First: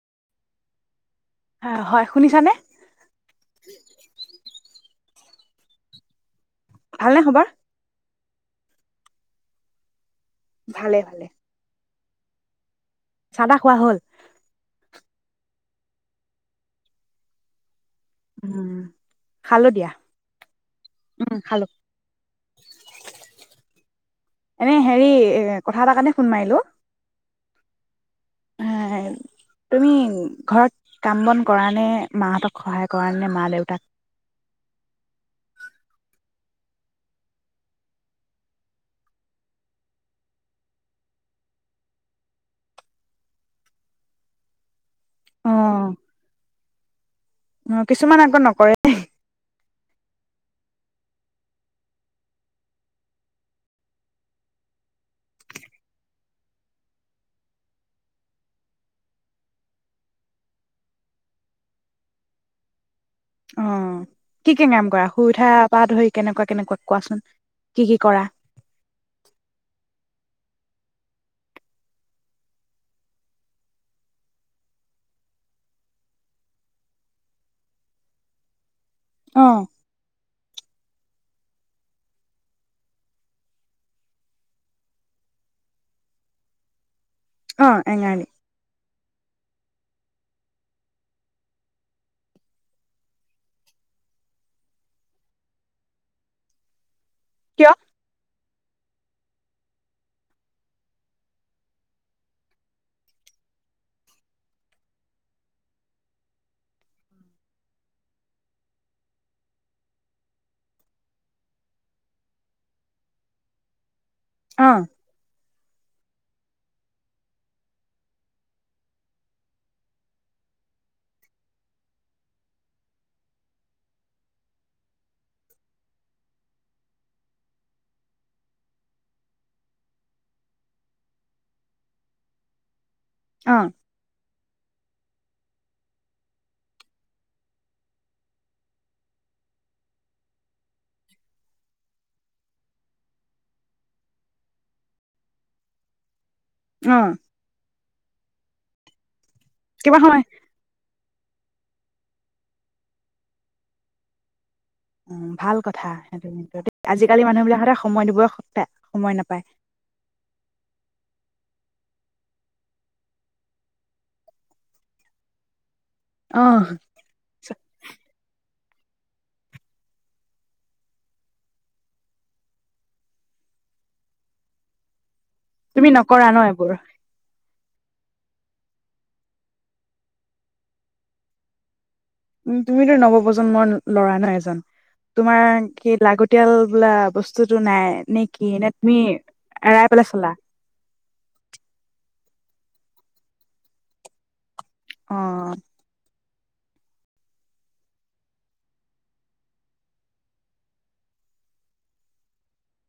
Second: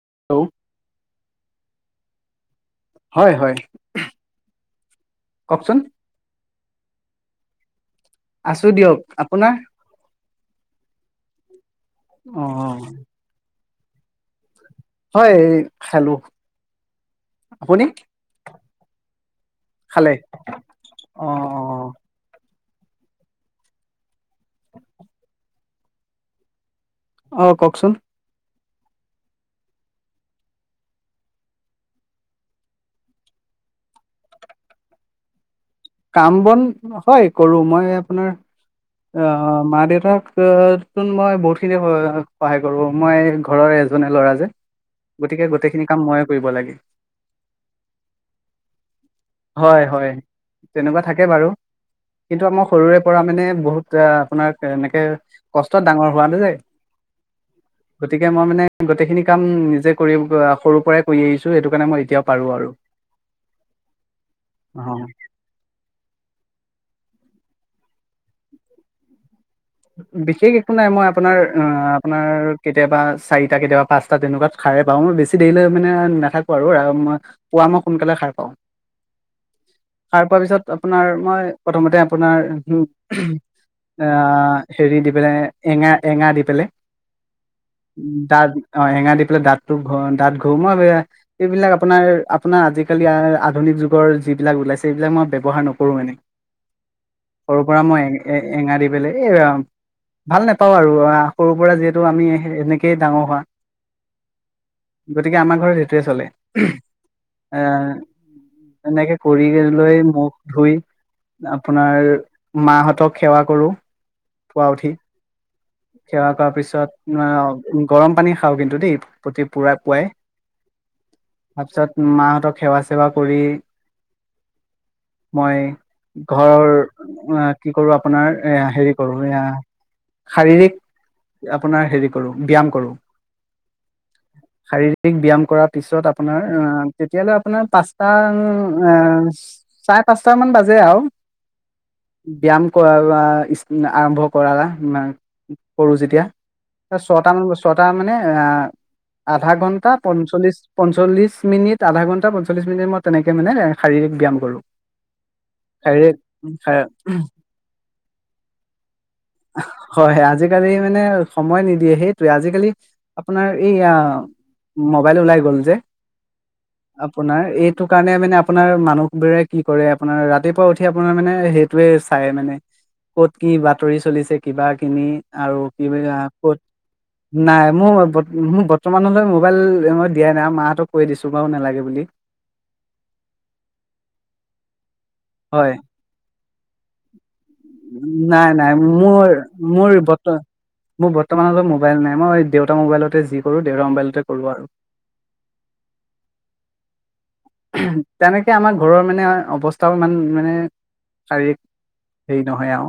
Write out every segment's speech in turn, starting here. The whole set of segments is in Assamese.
[inaudible] অ, হয় শুনিছানে? হয়-হয় ককচোন। ভালনে খবৰ? আছো দিয়ক, আপোনাৰ? ভালে ভালে। অঁ [inaudible] [unintelligible] খোৱা হ'ল? হয় খালো আপুনি? উম। খালো দিয়া, খালে অ উম অ খালো। এনে হেৰি, এ কথা এটা কাৰণে ফুোন মাৰিলো। অ, কওকচোন তুমি ঘৰত কাম বন কৰা নে মাহঁতক সহায় কৰা নে মা দেউতাক? কাম বন হয় কৰো মই আপোনাৰ আহ মা দেউতাক উহ, চোন মই বহুতখিনি সহায় কৰোঁ মই ঘৰৰ এজনে ল'ৰা যে। গতিকে অ', গোটেইখিনি কাম ময়ে কৰিব লাগে। অ', কিছুমান আকৌ নকৰে হয়-হয় তেনেকুৱা থাকে বাৰু কিন্তু আমাৰ সৰুৰে পৰা মানে বহুত, আপোনাৰ এনেকে কষ্টত ডাঙৰ হোৱা গতিকে মই মানে গোটেইখিনি কাম নিজে কৰি, উহ সৰুৰ পৰাই কৰি আহিছো সেইটো কাৰণে মই এতিয়াও পাৰো আৰু। অ, কি কি নাম কৰা অ', শুই উঠা পা ধৰি কেনেকুৱা কেনেকুৱা? কোৱাচোন কি কি কৰা? বিশেষ একো নাই মই আপোনাৰ আপোনাৰ কেতিয়াবা চাৰিটা কেতিয়াবা পাঁচটা তেনেকুৱাত খাৰে পাও বেছি দেৰিলৈ মানে নাথাকো আৰু মই পুৱা মই সোনকালে সাৰ পাওঁ। অ', সাৰ পুৱাৰ পিছত আপোনাৰ মই প্ৰথমতে আপোনাৰ এ হেৰি দি পেলে এঙা - এঙা দি পেলে। অ', উম এঙাৰলি তাৰ অ এঙাৰ দি পেলাই দাঁতটো ঘ দাঁত ঘহো। এইবিলাক আপোনাৰ আপোনাৰ আজিকালি আধুনিক যুগৰ যিবিলাক ওলাইছে এইবিলাক মই ব্যয়ৱহাৰ নকৰো এনেই। সৰুৰ কিয়? পৰা মই এঙাৰ এঙাৰ দি পেলাই। ভাল নাপাওঁ আৰু সৰুৰ পৰা যিহেতু আমি এনেকেই ডাঙৰ হোৱা, গতিকে আমাৰ ঘৰত সেইটোৱে চলে। এ এনেকে কৰি লৈ মুখ ধুই আপোনাৰ মাহঁতক সেৱা কৰো। পুৱা অ', উঠি। সেৱা কৰা পিছত গৰম পানী খাওঁ কিন্তু দেই প্ৰতি পুৱাই পুৱাই। তাৰপিছত মাহঁতক সেৱা- চেৱা কৰি, মই ঘৰৰ কি কৰো আপোনাৰ এ হেৰি। কৰো, এয়া শাৰীৰিক আপোনাৰ হেৰি কৰো ব্যয়াম কৰো। অ। ঠিক ব্যায়াম কৰাৰ পিছত আপোনাৰ তেতিয়ালে আপোনাৰ পাঁচটা চাৰে পাঁচট মান বাজে আৰু, ব্যয়ায়াম কৰা আৰম্ভ কৰা, কৰো যেতিয়া। অ', ছটা মান ছটা মানে। আআ আধা ঘণ্টা, কিবা সময় পঞ্চল্লিশ পঞ্চল্লিছ মিনিট আধা ঘণ্টা পঞ্চল্লিছ মিনিট মই তেনেকৈ মানে শাৰীৰিক ব্যায়ম কৰোঁ। উম ভাল কথা, সেইটো আজিকালি মানুহবিলাকহতে সময় দিব হয়, আজিকালি মানে সময় নিদিয়ে সেইটোৱে আজিকালি আপোনাৰ এইয়া মোবাইল ওলাই গ'ল যে। অ'। আপোনাৰ এইটো কাৰণে মানে। আপোনাৰ মানুহবোৰে কি কৰে, আপোনাৰ ৰাতিপুৱা উঠি আপোনাৰ মানে সেইটোয়ে চাই মানে। ক'ত কি বাতৰি চলিছে কিবা কিবি। আৰু তুমি কি বুলি নকৰা কয়, ন এইবোৰ ক'ত নাই। মোৰ মোক বৰ্তমানলৈ মোবাইল দিয়াই নাই মাহঁক কৈ দিছোঁ বাৰু নেলাগে বুলি। উ তুমিতো নৱপ প্ৰজন্মৰ ল'ৰা ন এজন। তোমাৰ হয় কি লাগতিয়াল বোলা বস্তু। নাই নাই মোৰ এৰাই মোৰ পেলাই চলা মোৰ বৰ্তমানলৈ মোবাইল নাই। মই দেউতা মোবাইলতে যি কৰো দেউতা মোবাইলতে কৰোঁ আৰু। অ। তেনেকে আমাৰ ঘৰৰ মানে অৱস্থাও ইমান মানে, শাৰীৰিক হেৰি নহয় আৰু।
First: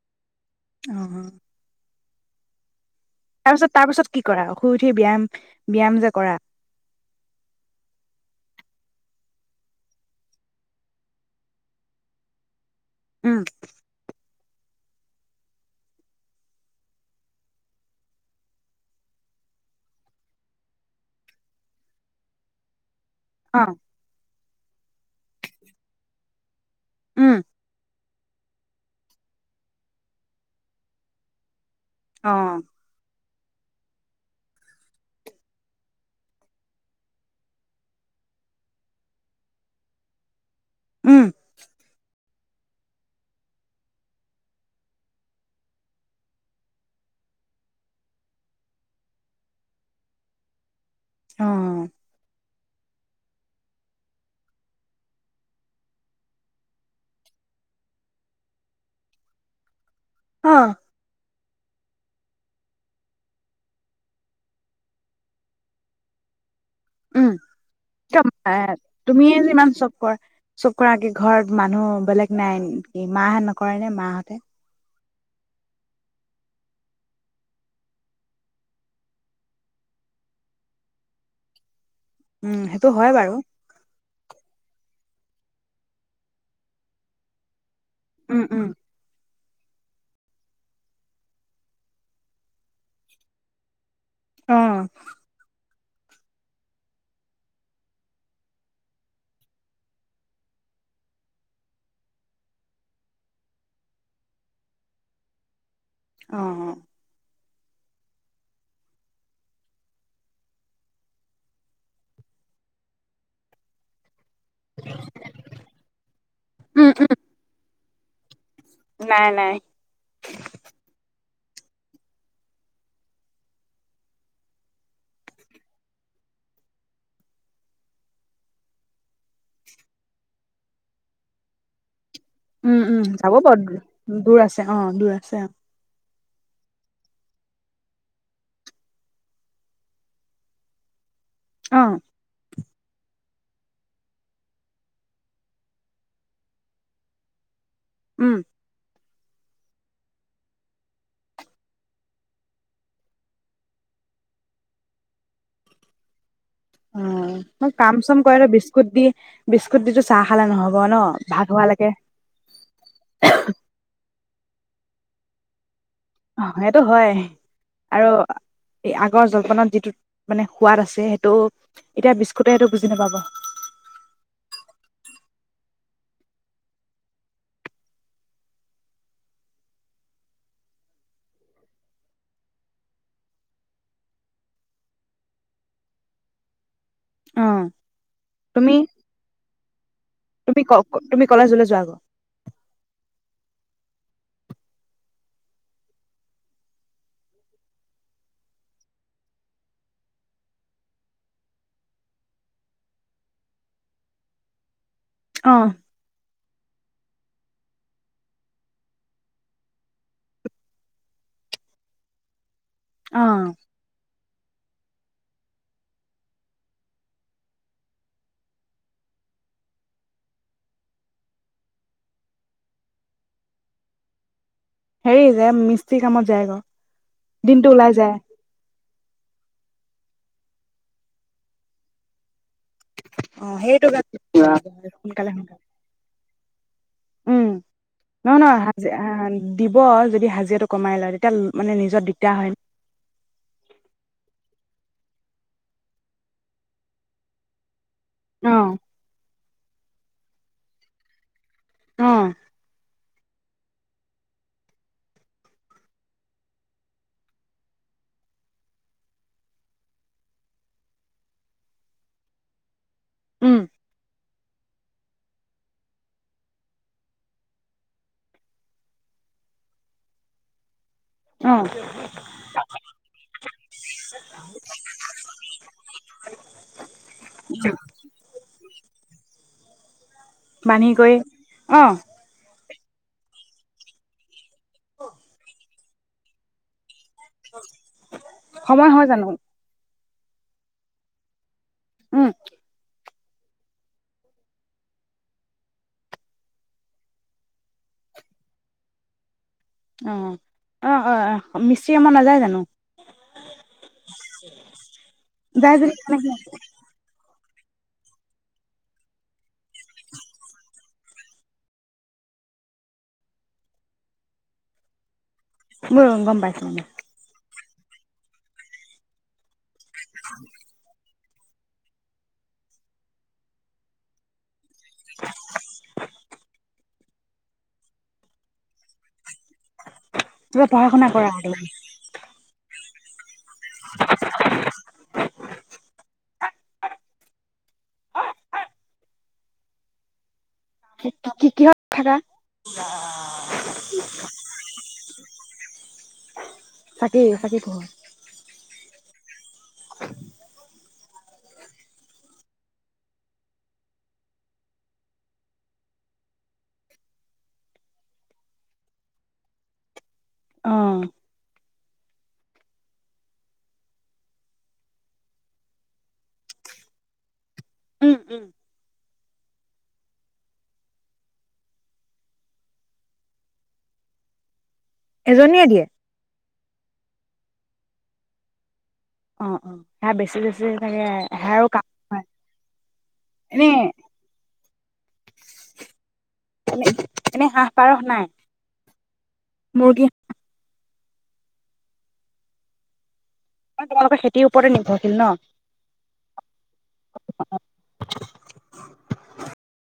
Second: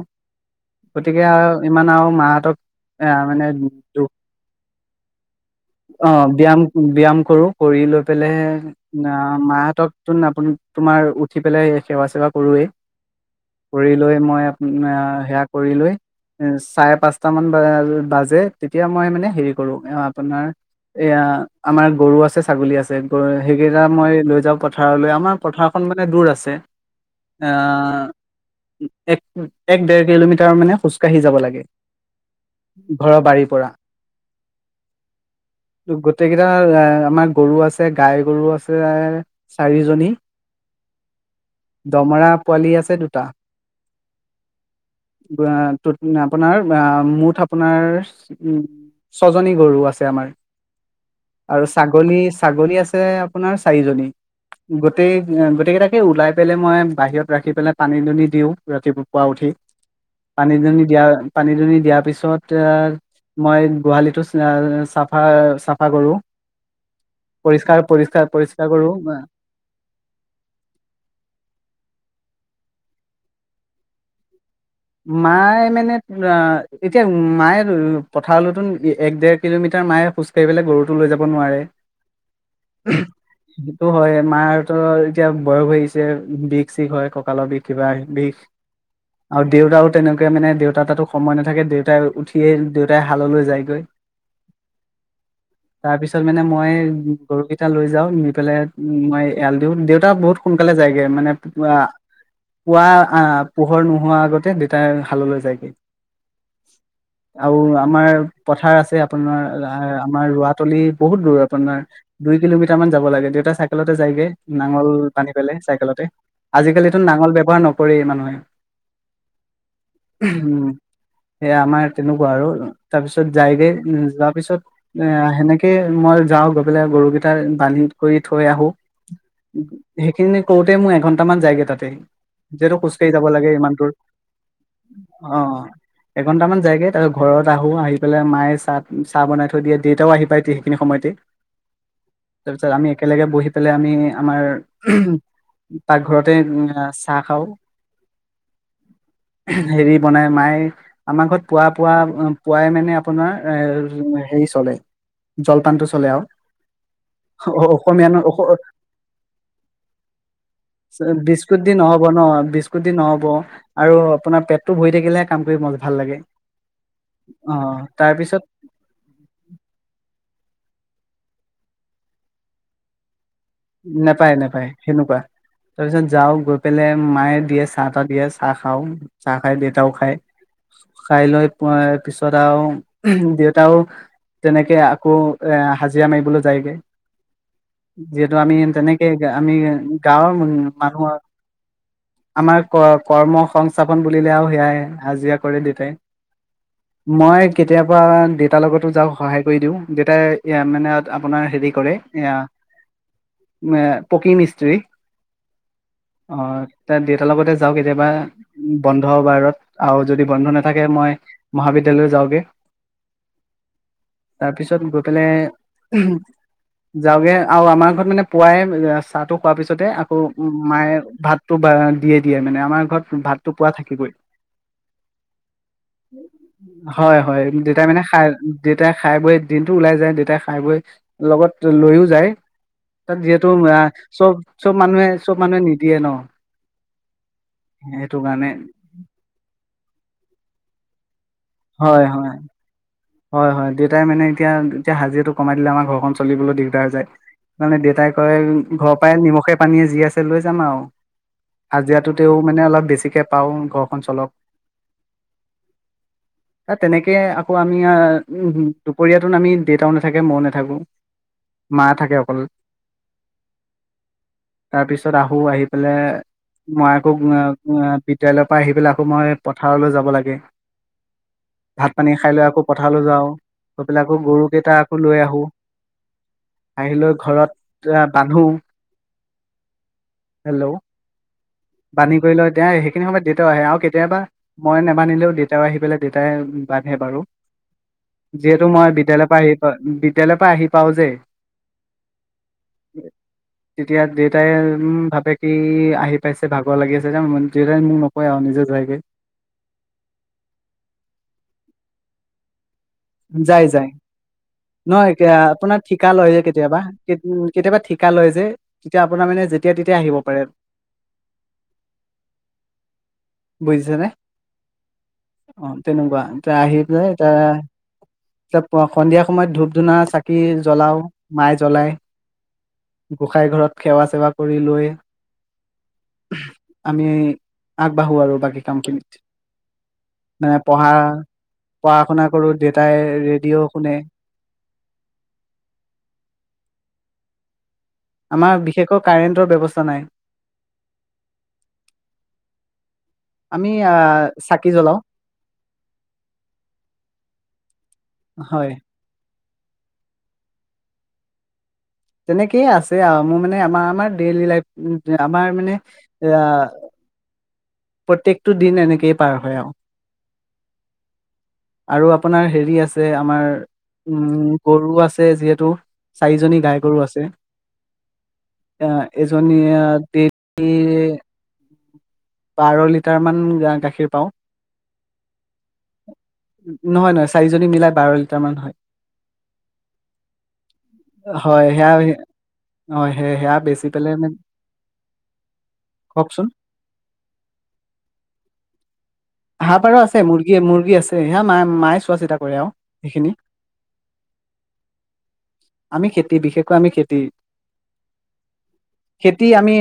গতিকে অ'। আৰু ইমান আৰু। মাহঁতক এ মানে, তাৰপিছত তাৰ পিছত কি কৰা শুই উঠি ব্যায়াম ব্যায়াম যে অ কৰা ব্যায়াম ব্যায়াম কৰো কৰি লৈ পেলাইহে না অ মাহঁতকতো তোমাৰ উঠি পেলাই সেৱা চেৱা কৰোঁয়ে। উম কৰি লৈ মই সেৱা কৰি লৈ চাৰে পাঁচটামান বাজে তেতিয়া মই মানে হেৰি কৰো, আপোনাৰ এয়া আমাৰ গৰু আছে, ছাগলী আছে। অ [unintelligible] এয়া, মই লৈ যাওঁ পথাৰলৈ আউ মাৰ পথাৰখন মানে দূৰ আছে। উম আঁ! উ, এক, এক ডেৰ কিলোমিটাৰ মানে খোজকাঢ়ি যাব লাগে। অ ঘৰৰ বাৰীত পৰা গোটেই কেইটা আ, আমাৰ গৰু আছে, গাই গৰু আছ প্ৰায়, চাৰিজনী। উম দমৰা- পোৱালি আছে দুটা, গোৱা তোত আপোনাৰ আহ, মুঠ আপোনাৰ উ, ছজনী গৰু আছে আমাৰ। অ আৰু ছাগলী, ছাগলী আছ তে আপ পোনাৰ চাৰিজনী, গোটেই গোটেই কেইটাকে ওলাই পেলাই মই বাহিৰত ৰাখি পেলাই পানী দুনি দিওঁ ৰাতিপুৱা পৰা উঠি। অ পানী দুনি দিয়া পানী দুনি দিয়াৰ পিছত এ! মই গোহালিটো আ' চাফা, চাফা কৰোঁ। পৰিষ্কাৰ, পৰিষ্কাৰ আ, কৰো তুমিয়ে যি ইমান চব কৰা, চব কৰা কি ঘৰত মানুহ বেলেগ নাই? এম, কি মা নকৰে নে মাহঁতে? মায়ে মানে, আ' এতিয়া মায়ে পথাৰলৈতো এক, ডেৰ কিলোমিটাৰ মায়ে, খোজ কাঢ়ি পেলাই গৰুটো লৈ যাব নোৱাৰে। উম সেইটো হয় বাৰু সেইটো হয়, মাহঁতৰ এতিয়া বয়স হৈছে, বিষ চিষ হয় কঁকালৰ বিষ কিবা, বিষ উম উম আৰু দেউতাও তেনেকে মানে দেউতা তাতো সময় নাথাকে, দেউতাই উঠিয়েই দেউতাই হাললৈ যায়গৈ। অ'। তাৰ পিছত মানে, মই গৰুকেইটা লৈ যাও নি পেলাই মই এৰাল দিওঁ, দেউতা বহুত সোনকালে যায়গে। মানে, আ' পুৱা পোহৰ নোহোৱা আগত [unintelligible] দেতাই হাললৈ যায়গে। অ'। আউ, আমাৰ পথাৰ আছে। আপোনাৰ আ' আমাৰ ৰোঁৱাতলি বহুত দূৰ, আপোনাৰ দুই কিলোমিটাৰ মান যাব লাগে, দেউতা চাইকেলতে যায়গে। নাঙল বান্ধি পেলাই চাইকেলতে, উম আজিকালিটো উম নাঙল ব্যৱহাৰ নক কৰেই মানুহে। নাই, নাই। হেয়া আমাৰ তেনেকুৱা আৰু, তাৰ পিছত যায়গে, যোৱাৰ পিছত এ হেনেকে মই যাওঁ গৈ পেলাই গৰুকেইটা বান্ধি কৰি থৈ আহো, হেইখিনি কৰোতে মোৰ এঘন্টামান যায়গে তাতে। যিহেতু উম, খোজ উম, কাঢ়ি যাব লাগে বাৰু ইমান দূৰ। দূৰ আছে, অ দূৰ আছে। এঘণ্টামান যায়গে তাৰপিছ ঘৰত আহো আহি পেলাই মায়ে চাহ চাহ বনাই থৈ দিয়ে দেতাও আহি পায় এতিয়া সেইখিনি সময়তে অ তাৰ পিছত আমি একেলগে বহি পেলাই আমি আমাৰ পাকঘৰতে চাহ খাওঁ উম হেৰি বনাই মায়ে আমাৰ ঘৰত পুৱা পোৱা পুৱাই মানে আপোনাৰ এ হেৰি চলে জলপানটো চলে আৰু অ মই কাম অসমীয়া ন চম কৰে অস আৰু বিস্কুট দি বিস্কুট দি টো চাহ খালে নহব ন ভাত বিস্কুট দি হোৱালৈকে নহ'ব ন বিস্কুট দি নহ'ব আৰু আপোনাৰ পেটটো ভৰি থাকিলে কাম কৰি মন সেইটো হয় আৰু তাৰপিছত আগৰ জলপানত যিটো মানে সোৱাদ আছে সেইটো এতিয়া বিস্কুট সেইটো বুজি নাপাব নাপায় নাপায় সেনেকুৱা তাৰ পিছত যাওঁ গৈ পেলাই মায়ে দিয়ে চাহ তাহ দিয়ে চাহ খাওঁ চাহ খাই দেউতাও খায় খাই লৈ পিছত আৰু দেউতাও তেনেকে আকৌ এ হাজিৰা মাৰিবলৈ যায়গৈ অ', যিহেতু আমি তুমি তেনেকে আমি গাঁৱৰ তুমি ক মানুহৰ তুমি কলেজলৈ যোৱা আকৌ আমাৰ ক কৰ্ম সংস্থাপন বুলিলে আৰু আৰু সেয়াই হাজিৰা কৰে দেউতাই মই কেতিয়াবা দেউতাৰ লগতো যাওক সহায় কৰি দিওঁ দেউতাই মানে আপোনাৰ হেৰি কৰে এ ম পকি মিস্ত্ৰী অ অ দেউতাৰ লগতে যাও কেতিয়াবা বন্ধ বাহিৰত আৰু যদি বন্ধ নাথাকে মই মহাবিদ্যয়ালয় যাওঁগে অ তাৰপিছত গৈ পেলাই যাওঁগে আৰু আমাক মানে পুৱাই চাহটো খোৱাৰ পিছতে আকৌ মায়ে ভাতটো দিয়ে দিয়ে মানে আমাৰ ঘৰত ভাতটো পোৱা থাকিবয়ে হেৰি যে মিস্ত্ৰী কামত যায় আকৌ হয় হয় দিনটো দেতাই ওলাই মানে যায় খাই দেতাই খাই বৈ দিনতটো ওলাই যায় দেতাই খাই বৈ লগত লৈও যায় তাত অ যিহেতু সেইটো আহ চব চব মানুহে সোনকালে চব মানুহে নিদিয়ে ন উম সেইটো নহ কাৰণে নহয় দিব যদি হাজিৰাটো কমাই লয় তেতিয়া মানে নিজৰ দিগদা হয় হয় হয় দেউতাই মানে এতিয়া এতিয়া হাজিৰাটো কমাই দিলে আমাৰ ঘৰখন চলিবলৈ দিগদাৰ যে মানে দে তাই কয় অ', ঘৰ পৰাই নিমখে পানীয়ে যি আছে এ লৈ যাম আৰু হাজিৰাটোতেও অ', মানে অলপ বেছিকে পাও ক অঞ্চলক এই তেনেক আকৌ আমি আম উ দুপৰীয়াটোত আমি দেউতাও নাথাকে মই নাথাকো মা থাকে অকল উম তাৰ পিছত আহো আহি পেলাই মই আকৌ বিদ্যালয়ৰ পৰা আহি পেলাই আকৌ মই পথাৰলৈ যাব লাগে অ', ভাত পানী খাই লৈ আকৌ পথাৰলৈ যাওঁ গৈ পেলাই আকৌ‌ গৰুকেইটা আকৌ লৈ আহো আহি লৈ ঘৰত বান্ধো হেল্ল' বান্ধি কৈ বান্ধি কৰি লয় তে সেইখিনি সময়ত দেতাও আহে আৰু কেতিয়াবা মই নেবান্ধিলেও দেতাও আহি পেলাই দেতাই বা বাৰু যিহেতু সময় মই হয় জানো? বিদ্যালয়ৰ পৰা আহি য়ালৈ পা আহি পাও যে উম। তেতিয়া দেউতাই উম, ভাবে কি আহি পাইছে ভাগৰ লাগি আছে যে, [unintelligible] নকয় আৰু নিজে যায়গে। অ', অ', অ', অ', মিস্ত্ৰী আমাৰ নাযায় জানো? যায়, যায়। নহয় এ যাই আপোনাৰ যদি ঠিকা লয় কেনেকে যে, কেতিয়াবা কে কেতিয়াবা ঠিকা লয় যে, তেতিয়া আপোনাৰ মানে যেতিয়া তেতিয়া আহিব পাৰে। বুজিছেনে? অ', মোৰ তেনেকুৱা গম তাই পাইছো আহি মই। পেলেই তা ত প সন্ধিয়া সময়ত ধূপ ধূনা, চাকি জ্বলাও। মায়ে জ্বলাই। গোঁসাই ঘৰত সেৱা চেৱা কৰি লৈ, আমি আগবাঢ়ো আৰু বাকী কামখিনিত। মানে কিবা পঢ়া, শুনা কৰা পঢ়া শুনা কৰো [unintelligible] ভিডিঅ' শুনে। আমাৰ বিশেষকৈ কাৰেণ্টৰ ব্যৱস্থা নাই। কি কি কিহত থাকা? আমি আহ চাকি জ্বলাও চাকি চাকি পোহৰ। হয় তেনেকেইে আছে আৰু মোৰ মানে আমাৰ আমাৰ ডেইলি লাইফ আমাৰ মানে আ প্ৰত্যেকটো দিন এনেকেই পাৰ হয়, আৰু। অহ। আৰু আপোনাৰ হেৰি আছে আমাৰ উম, গৰু আছে যিহেতু চাৰিজনী গাই গৰু আছে। উম, উম, [unintelligible] এজনীয়ে ডেইলি, বাৰ লিটাৰ মান গাখীৰ পাওঁ। এজনীয়ে দিয়ে? নহয়, নহয় চাৰিজনী মিলাই বাৰ লিটাৰ মান হয়। অ', অ', সেয়া বেছি বেছি চাগে, সেয়াও হয় কাম সেয়া হয়, হয় সে সেয়া এনে বেচি পেলাই মানে কওকচোন এনে, এনে হাঁহ পাৰহ নাই? হাঁহ, পাৰ আছে মুৰ্গী, মুৰ্গী আছে। হেয়া মায়ে, মায়ে চোৱা চিতা কৰে আৰু সেইখিনি। তোমালোকৰ খেতিৰ ওপৰতে নিৰ্ভৰশীল ন? আমি খেতি বিশেষকৈ আমি খেতি, খেতি আমি